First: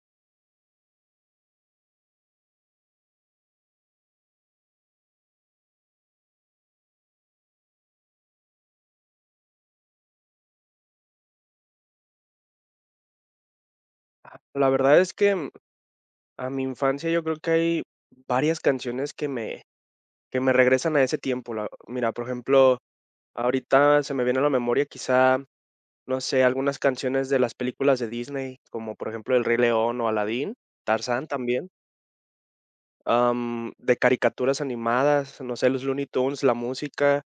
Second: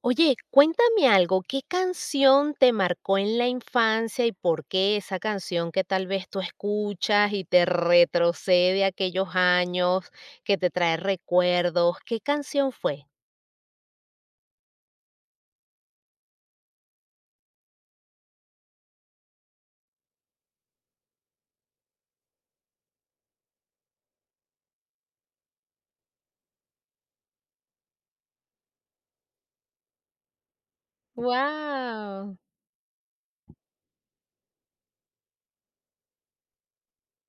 Oye, cuéntame algo, ¿qué canción te marcó en la infancia y por qué esa canción que tal vez tú escuchas y te retrocede a aquellos años, que te trae recuerdos? ¿Qué canción fue? La verdad es que, a mi infancia yo creo que hay varias canciones que me regresan a ese tiempo. La mira, por ejemplo, ahorita se me viene a la memoria quizá, no sé, algunas canciones de las películas de Disney, como por ejemplo El Rey León o Aladín, Tarzán también, Wow. De caricaturas animadas, no sé, los Looney Tunes, la música,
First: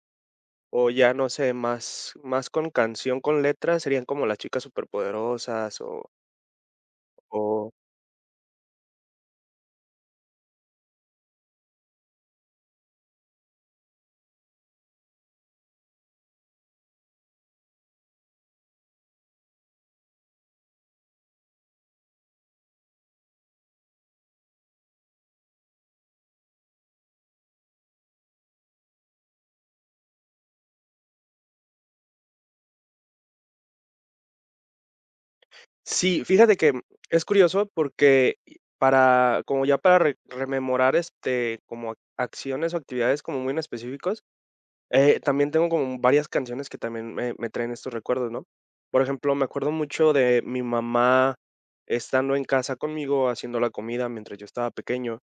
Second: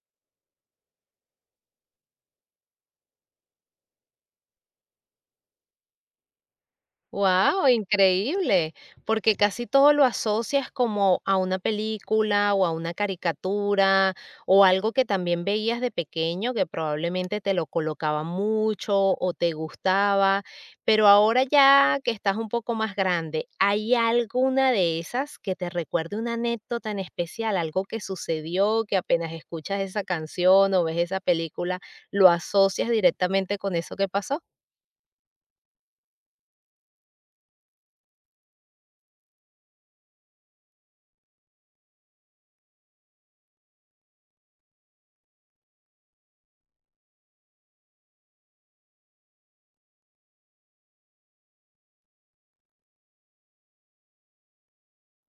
o ya no sé, más con canción, con letras serían como Las Chicas Superpoderosas Wow, o increíble, porque casi todo lo asocias como a una película o a una caricatura o algo que también veías de pequeño que probablemente te lo colocaba mucho o te gustaba, pero ahora ya que estás un poco más grande, ¿hay alguna de esas que te recuerde una anécdota en especial, algo que sucedió, que apenas escuchas esa canción o ves esa película, lo asocias directamente con eso que pasó? sí. Fíjate que es curioso porque y para como ya para re rememorar, como acciones o actividades como muy en específicos, también tengo como varias canciones que también me traen estos recuerdos, ¿no? Por ejemplo, me acuerdo mucho de mi mamá estando en casa conmigo haciendo la comida mientras yo estaba pequeño,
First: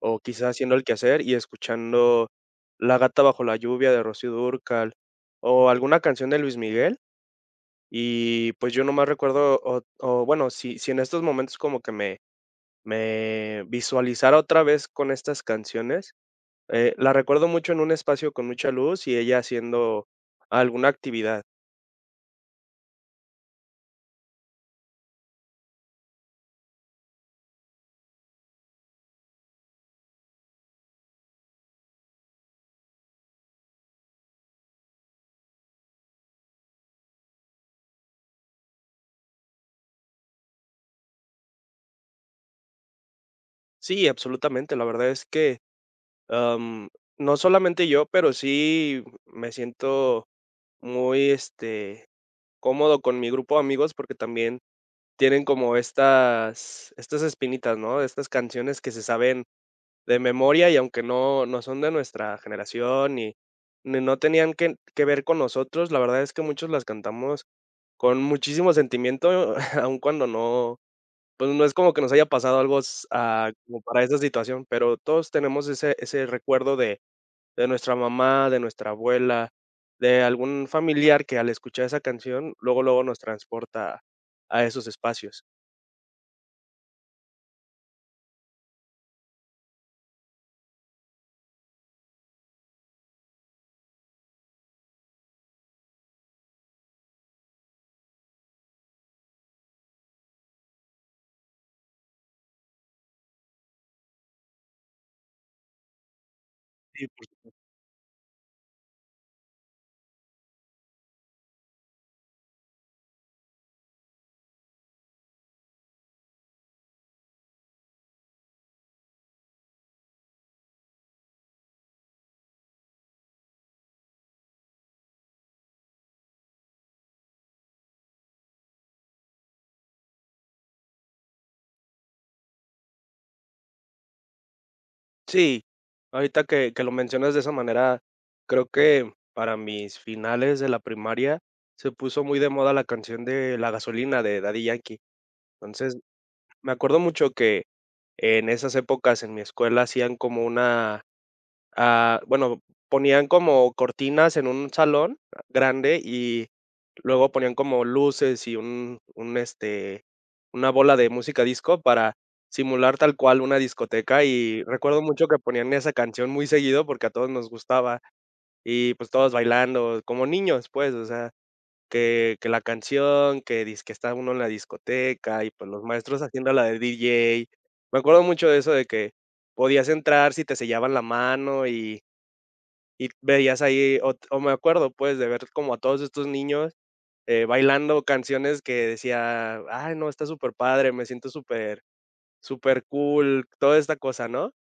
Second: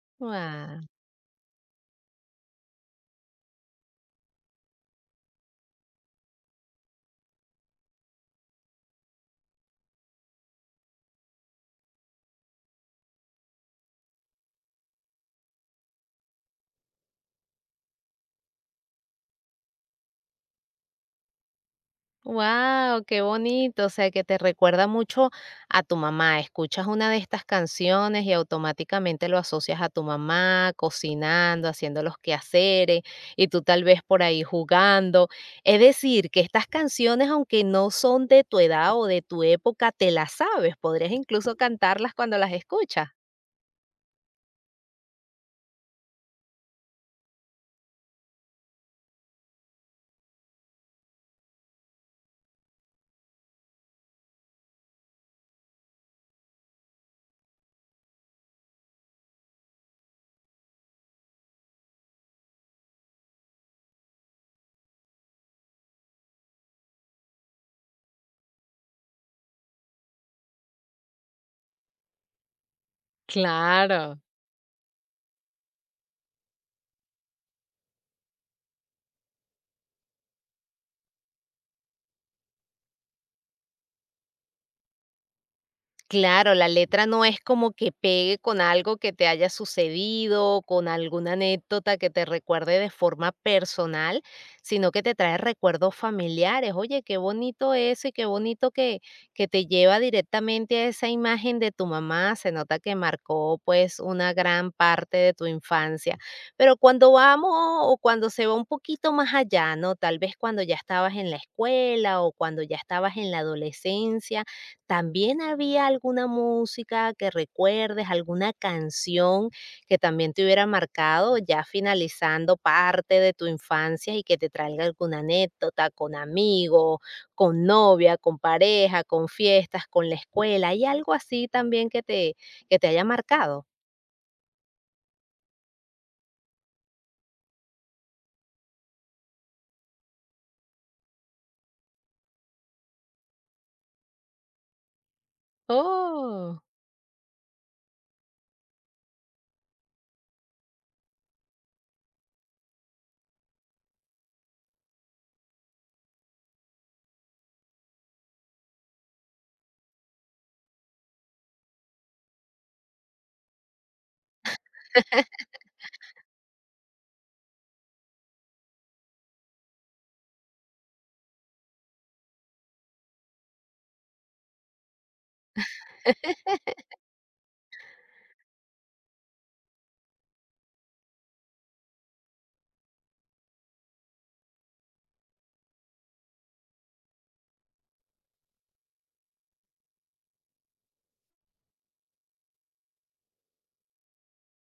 o quizás haciendo Guau. el quehacer y escuchando La gata bajo la lluvia de Rocío Dúrcal, o alguna canción de Luis Miguel. Y pues yo nomás recuerdo, o bueno, si en estos momentos como que me visualizara otra vez con estas canciones, la recuerdo mucho en un espacio con mucha luz y ella haciendo alguna actividad. Wow, qué bonito, o sea, que te recuerda mucho a tu mamá. Escuchas una de estas canciones y automáticamente lo asocias a tu mamá cocinando, haciendo los quehaceres y tú tal vez por ahí jugando. Es decir, que estas canciones, aunque no son de tu edad o de tu época, te las sabes. Podrías incluso cantarlas cuando las escuchas. Sí, absolutamente, la verdad es que, am, no solamente yo, pero sí me siento muy, cómodo con mi grupo de amigos porque también tienen como estas espinitas, ¿no? Estas canciones que se saben de memoria y aunque no son de nuestra generación y ni no tenían que ver con nosotros, la verdad es que muchos las cantamos con muchísimo sentimiento, aun cuando no, pues, no es como que nos haya pasado algo como para esa Claro. situación, pero todos tenemos ese recuerdo de nuestra mamá, de nuestra abuela, de algún familiar que al escuchar esa canción, luego, luego nos transporta a esos espacios. Claro, la letra no es como que pegue con algo que te haya sucedido, con alguna anécdota que te recuerde de forma personal, sino que te trae recuerdos familiares. Oye, qué bonito eso y qué bonito que te lleva directamente a esa imagen de tu mamá. Se nota que marcó pues una gran parte de tu infancia. Pero cuando vamos o cuando se va un poquito más allá, ¿no? Tal vez cuando ya estabas en la escuela o cuando ya estabas en la adolescencia, ¿también había alguna música que recuerdes, alguna canción que también te hubiera marcado, ya finalizando parte de tu infancia y que te traiga alguna anécdota con amigos, con novia, con pareja, con fiestas, con la escuela? ¿Hay algo así también que te haya marcado? Sí, ahorita que lo mencionas de esa manera, creo que para mis finales de la primaria se puso muy de moda la canción de La Gasolina de Daddy Yankee. Entonces, Oh. me acuerdo mucho que en esas épocas en mi escuela hacían como una. Ah, bueno, ponían como cortinas en un salón grande y luego ponían como luces y un, una bola de música disco para simular tal cual una discoteca, y recuerdo mucho que ponían esa canción muy seguido porque a todos nos gustaba y, pues, todos bailando, como niños, pues, o sea, que la canción, que dizque está uno en la discoteca y, pues, los maestros haciendo la de DJ. Me acuerdo mucho de eso de que podías entrar si te sellaban la mano y veías ahí, o me acuerdo, pues, de ver como a todos estos niños, bailando canciones que decía: "Ay, no, está súper padre, me siento súper cool toda esta cosa, ¿no?".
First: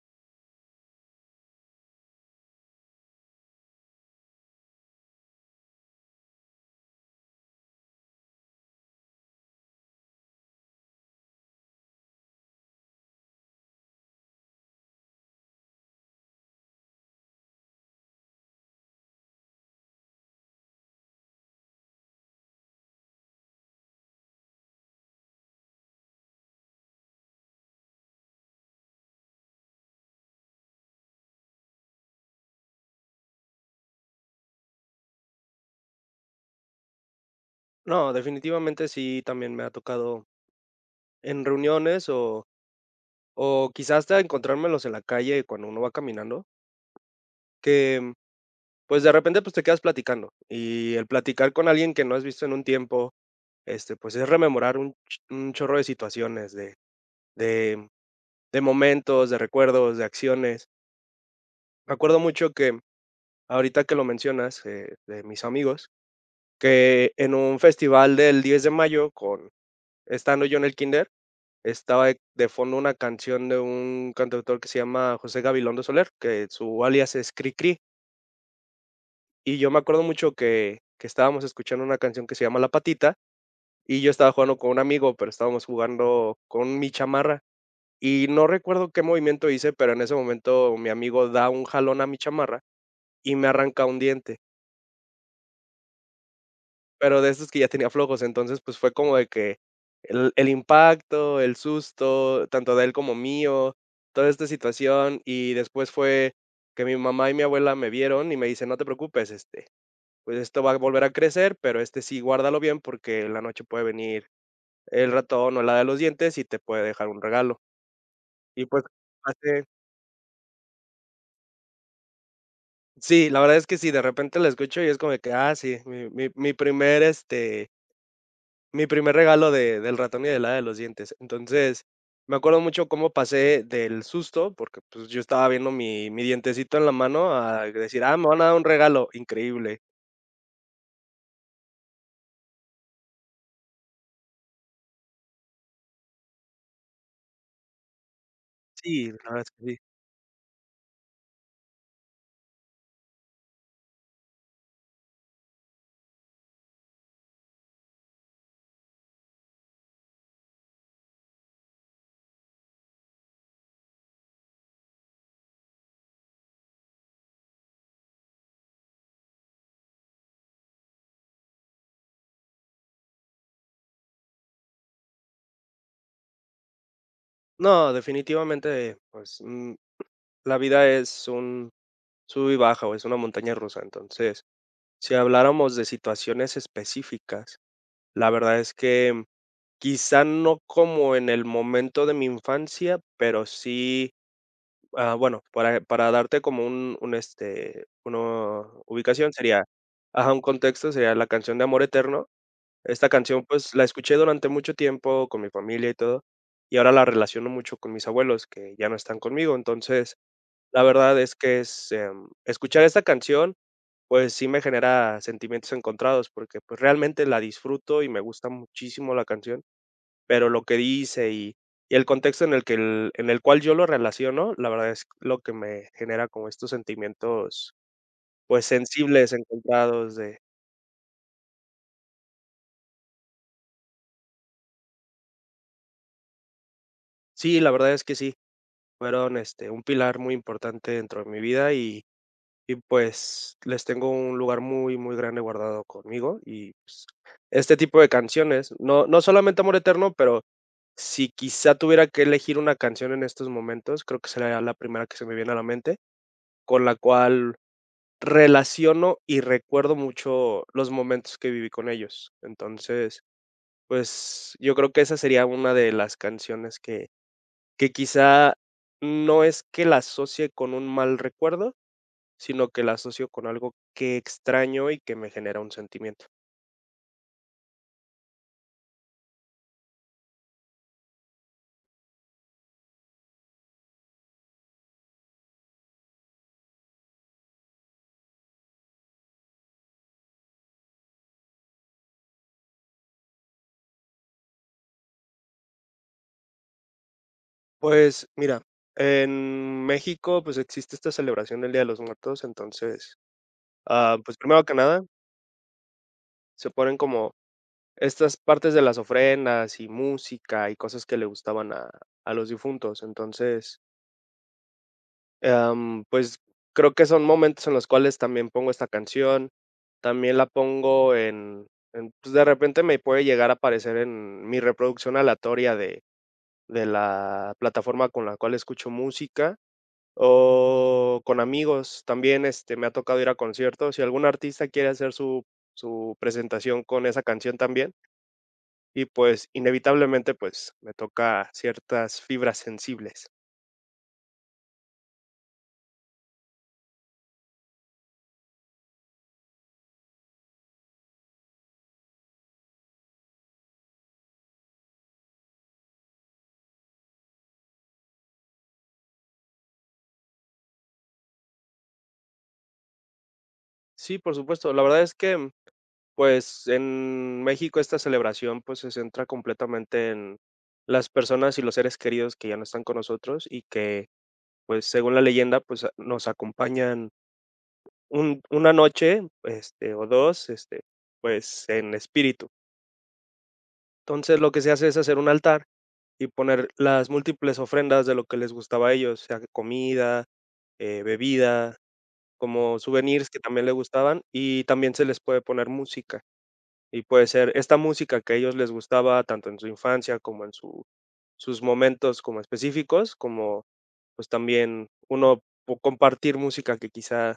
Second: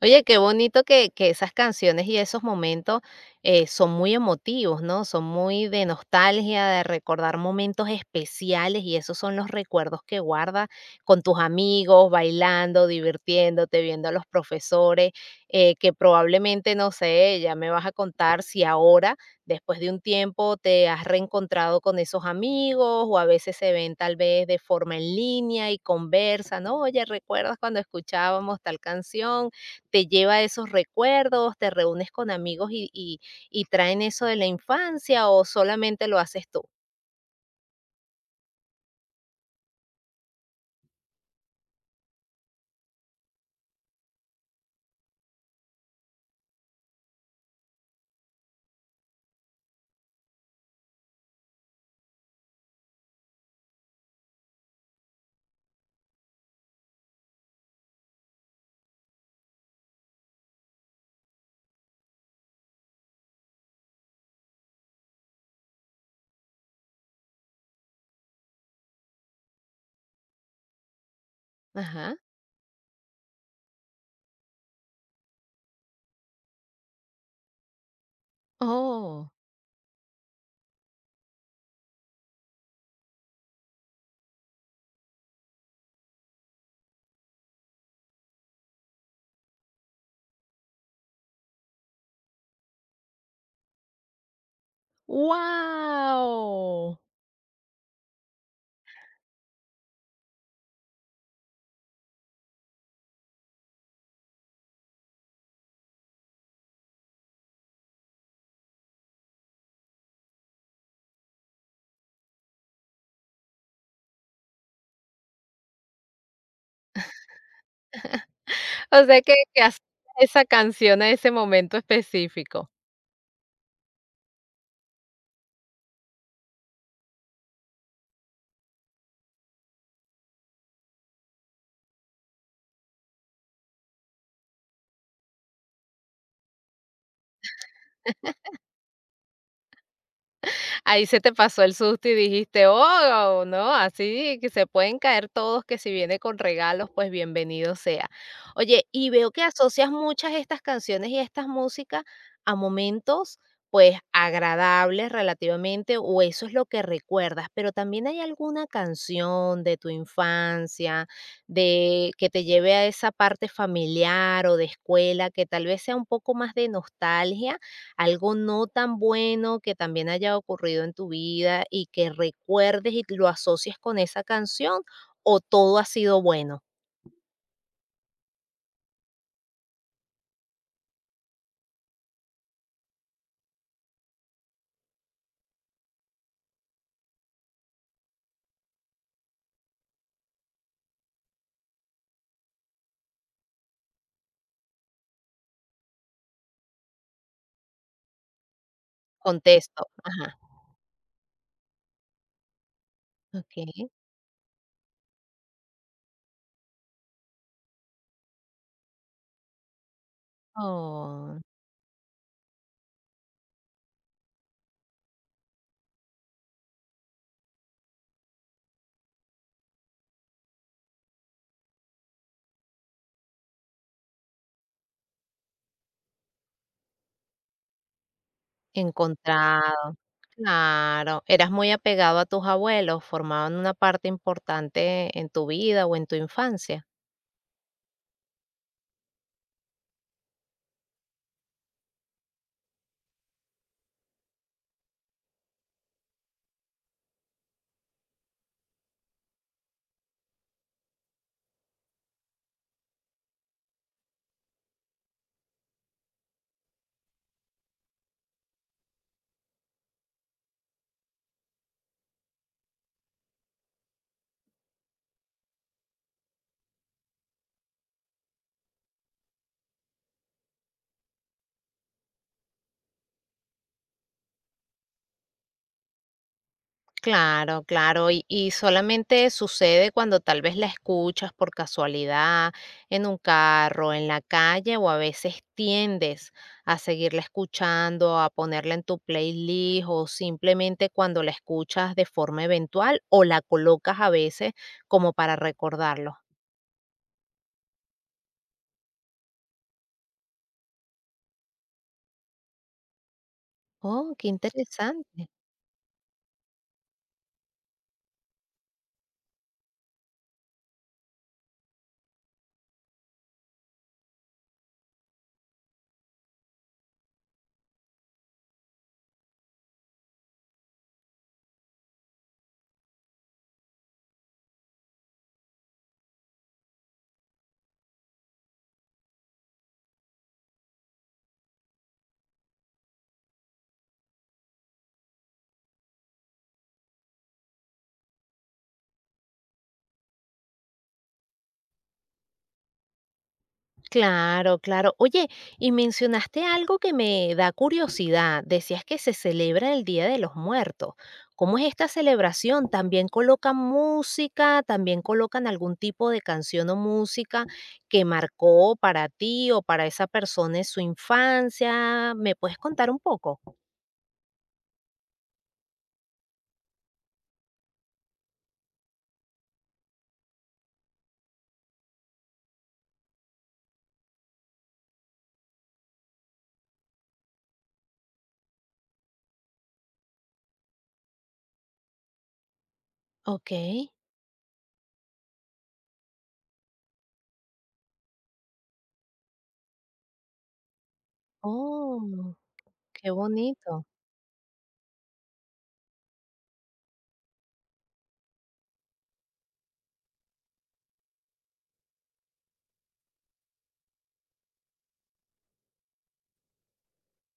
Oye, qué bonito que esas canciones y esos momentos son muy emotivos, ¿no? Son muy de nostalgia, de recordar momentos especiales y esos son los recuerdos que guardas con tus amigos, bailando, divirtiéndote, viendo a los profesores, que probablemente, no sé, ya me vas a contar si ahora, después de un tiempo, te has reencontrado con esos amigos o a veces se ven tal vez de forma en línea y conversan, ¿no? Oye, ¿recuerdas cuando escuchábamos tal canción? Te lleva a esos recuerdos, te reúnes con amigos y y traen eso de la infancia, ¿o solamente lo haces tú? No, definitivamente sí, también me ha tocado en reuniones o quizás hasta encontrármelos en la calle cuando uno va caminando, que, pues, de repente, pues, te quedas platicando, y el platicar con alguien que no has visto en un tiempo, pues, es rememorar un chorro de situaciones de de momentos, de recuerdos, de acciones. Me acuerdo mucho que, ahorita que lo mencionas, de mis amigos, que en un festival del 10 de mayo con estando yo en el kinder, estaba Ajá. de fondo una canción de un cantautor que se llama José Gabilondo Soler, que su alias es Cri Cri. Oh, Y yo me acuerdo mucho que estábamos escuchando una canción que se llama La Patita, y yo estaba jugando con un amigo, pero estábamos jugando con mi chamarra. Y no recuerdo qué movimiento hice, pero en ese momento mi amigo da un jalón a mi chamarra y me arranca un diente, ¡guau! pero de esos que ya tenía flojos. Entonces, pues, fue como de que el impacto, el susto, tanto de él como mío, toda esta situación, y después fue que mi mamá y mi abuela me vieron y me dicen: "No te preocupes, este, pues, esto va a volver a crecer, pero, este, sí, guárdalo bien porque en la noche puede venir el ratón o la de los dientes y te puede dejar un regalo". Y, pues, O sea, que hace asocia esa canción a ese momento específico. sí, la verdad es que sí, de repente la escucho y es como de que, ah, sí, mi primer, este, mi primer regalo de del ratón y de la de los dientes. Entonces, me acuerdo mucho cómo pasé del susto, porque, pues, yo estaba viendo mi dientecito en la mano a decir: "Ah, me van a dar un regalo". Increíble. Ahí se te pasó el susto y dijiste: "Oh, no, así que se pueden caer todos, que si viene con regalos, pues bienvenido sea". Oye, y Sí, la veo que verdad es que sí. asocias muchas estas canciones y estas músicas a momentos, pues, agradables relativamente, o eso es lo que recuerdas, pero también hay alguna canción de tu infancia, de que te lleve a esa parte familiar o de escuela, que tal vez sea un poco más de nostalgia, algo no tan bueno que también haya ocurrido en tu vida y que recuerdes y lo asocies con esa canción ¿o todo ha sido bueno? No, definitivamente, pues, la vida es un sub y baja, o es una montaña rusa. Entonces, si habláramos de situaciones específicas, la verdad es que quizá no como en el momento de mi infancia, pero sí. Ah, bueno, para darte como un, una ubicación sería Contexto, ajá, ajá, un contexto, sería la canción de Amor Eterno. Esta canción, pues, la okey. escuché durante mucho tiempo con mi familia y todo, y ahora la relaciono mucho con mis abuelos, que ya no están conmigo. Entonces, la verdad es Oh, que es, escuchar esta canción, pues, sí me genera sentimientos encontrados, porque, pues, realmente la disfruto y me gusta muchísimo la canción. Pero lo que dice y el contexto en el que el en el cual yo lo relaciono, la verdad es lo que me genera como estos sentimientos, pues, sensibles, encontrado, encontrados de claro. Eras muy apegado a tus abuelos, formaban una parte importante en tu vida o en tu infancia. sí. La verdad es que sí, fueron, este, un pilar muy importante dentro de mi vida y, pues, les tengo un lugar muy, muy grande guardado conmigo y, pues, este tipo de canciones, no solamente Amor Eterno, pero si quizá tuviera que elegir una canción en estos momentos, creo que sería la primera que se me viene a la mente, con la cual relaciono y recuerdo mucho los momentos que viví con ellos. Entonces, pues, yo creo que esa sería una de las canciones que quizá no es que la asocie con un mal recuerdo, sino que la asocio con algo que extraño y que me genera un sentimiento. Claro, claro, y solamente sucede cuando tal vez la escuchas por casualidad, en un carro, en la calle, o a veces tiendes a seguirla escuchando, a ponerla en tu playlist, o simplemente cuando la escuchas de forma eventual, o la colocas a veces como para recordarlo. Pues mira, en México, pues, existe esta celebración del Día de los Muertos. Entonces, Oh, ah, qué pues, primero que nada, interesante. se ponen como estas partes de las ofrendas y música y cosas que le gustaban a los difuntos. Entonces, pues, creo que son momentos en los cuales también pongo esta canción, también la pongo en pues, de repente me puede llegar a aparecer en mi reproducción aleatoria de la plataforma con la cual escucho música, o con amigos. También, este, me ha tocado ir a conciertos. Si algún artista quiere hacer su presentación con esa canción también, y pues inevitablemente, pues me toca ciertas fibras sensibles. Claro, claro. Oye, y mencionaste algo que me da curiosidad. Decías que se celebra el Día de los Muertos. ¿Cómo es esta celebración? ¿También colocan música? ¿También colocan algún tipo de canción o música que marcó para ti o para esa persona en su infancia? ¿Me puedes contar un poco? Sí, por supuesto. La verdad es que, pues, en México esta celebración pues se centra completamente en las personas y los seres queridos que ya no están con nosotros y que, pues, según la leyenda, pues, nos acompañan una noche, este, o dos, este, pues en espíritu. Ok. Entonces lo que se hace es hacer un altar y poner las múltiples ofrendas de lo que les gustaba a ellos, sea comida, bebida, Oh, como qué souvenirs que también le bonito. gustaban, y también se les puede poner música, y puede ser esta música que a ellos les gustaba tanto en su infancia como en su sus momentos como específicos, como, pues, también uno po compartir música que quizá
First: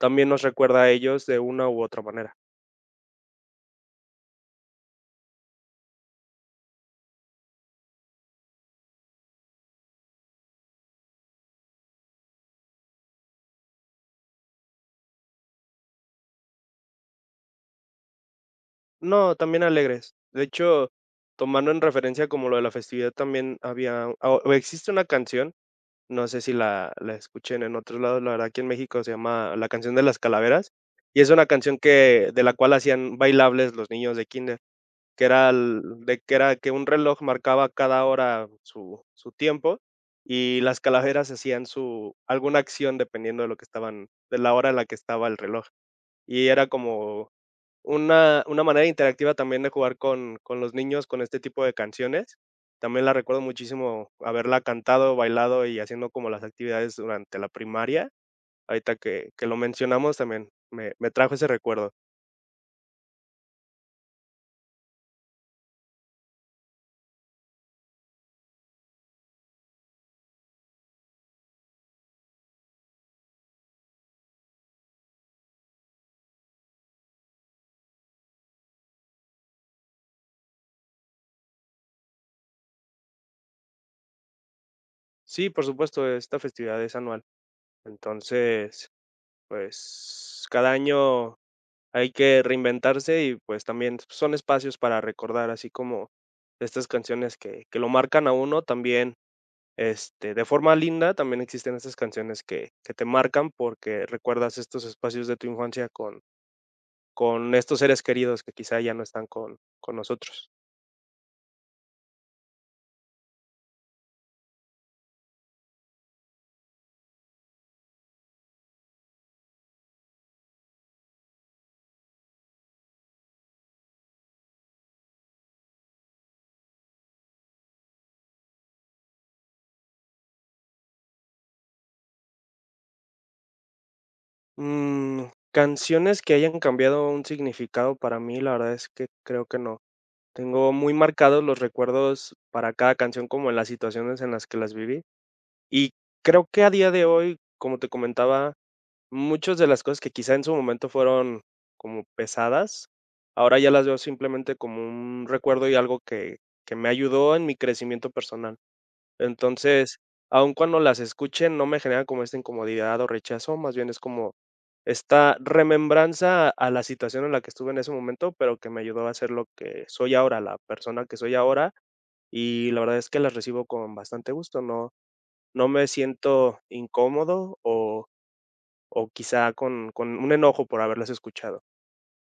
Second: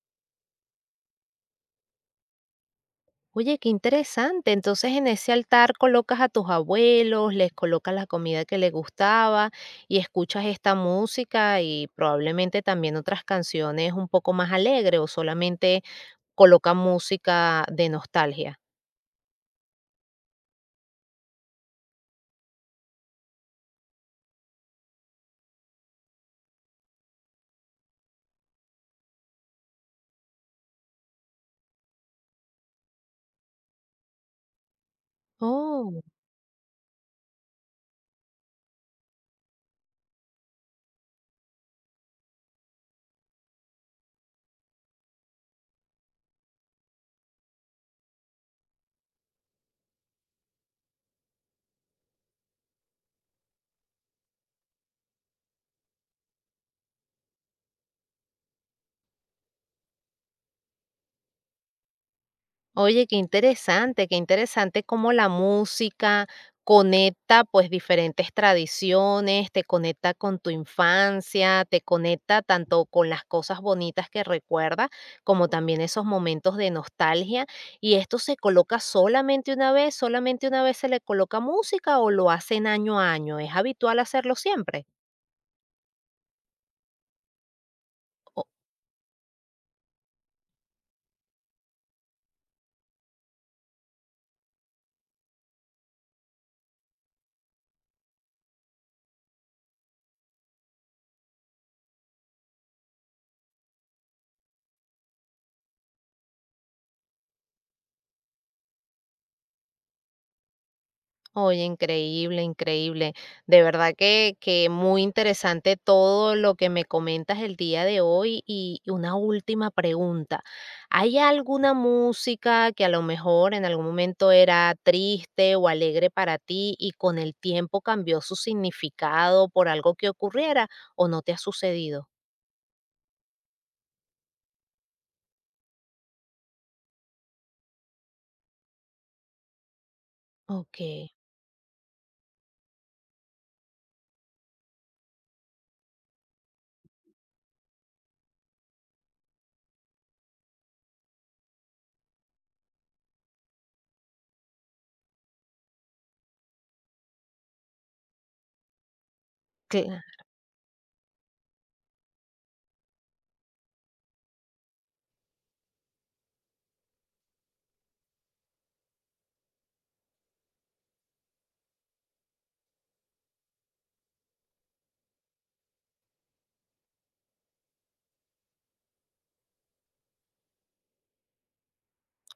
también nos recuerda a ellos de una u otra manera. Oye, qué interesante. Entonces en ese altar colocas a tus abuelos, les colocas la comida que les gustaba y escuchas esta música y probablemente también otras canciones un poco más alegres o solamente colocan música de nostalgia. No, también alegres. De hecho, tomando en referencia como lo de la festividad, también había o existe una canción. No sé si la escuchen en otros lados, la verdad aquí en México se llama La canción de las calaveras, y es una canción que de la cual hacían bailables los niños de kinder, que era Oh. Que un reloj marcaba cada hora su tiempo, y las calaveras hacían su alguna acción dependiendo de lo que estaban de la hora en la que estaba el reloj, y era como una manera interactiva también de jugar con los niños con este tipo de canciones. También la recuerdo muchísimo haberla cantado, bailado y haciendo como las actividades durante la primaria. Ahorita que lo mencionamos también me trajo ese recuerdo. Oye, qué interesante cómo la música conecta pues diferentes tradiciones, te conecta con tu infancia, te conecta tanto con las cosas bonitas que recuerdas como también esos momentos de nostalgia. ¿Y esto se coloca solamente una vez? ¿Solamente una vez se le coloca música o lo hacen año a año? ¿Es habitual hacerlo siempre? Sí, por supuesto, esta festividad es anual. Entonces, pues, cada año hay que reinventarse y, pues, también son espacios para recordar, así como estas canciones que lo marcan a uno, también este, de forma linda, también existen estas canciones que te marcan, porque recuerdas estos espacios de tu infancia con estos seres queridos que quizá ya no están con nosotros. Oye, increíble, increíble. De verdad que muy interesante todo lo que me comentas el día de hoy. Y una última pregunta. ¿Hay alguna música que a lo mejor en algún momento era triste o alegre para ti y con el tiempo cambió su significado por algo que ocurriera o no te ha sucedido? Mm, canciones que hayan cambiado un significado para mí, la verdad es que creo que no. Tengo Ok, muy marcados los recuerdos para cada canción, como en las situaciones en las que las viví. Y creo que a día de hoy, como te comentaba, muchas de las cosas que quizá en su momento fueron como pesadas, ahora ya las veo simplemente como un recuerdo y algo que me ayudó en mi crecimiento personal. Entonces, claro. aun cuando las escuchen no me genera como esta incomodidad o rechazo, más bien es como esta remembranza a la situación en la que estuve en ese momento, pero que me ayudó a ser lo que soy ahora, la persona que soy ahora, y la verdad es que las recibo con bastante gusto, no me siento incómodo o quizá con un enojo por haberlas escuchado.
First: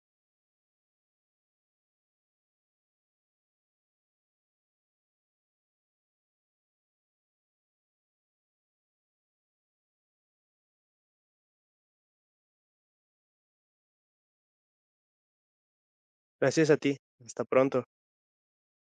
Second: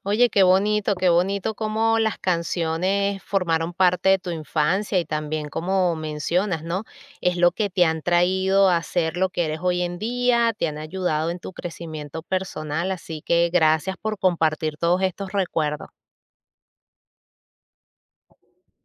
Oye, qué bonito cómo las canciones formaron parte de tu infancia y también como mencionas, ¿no? Es lo que te han traído a ser lo que eres hoy en día, te han ayudado en tu crecimiento personal, así que gracias por compartir todos estos recuerdos. Gracias a ti, hasta pronto.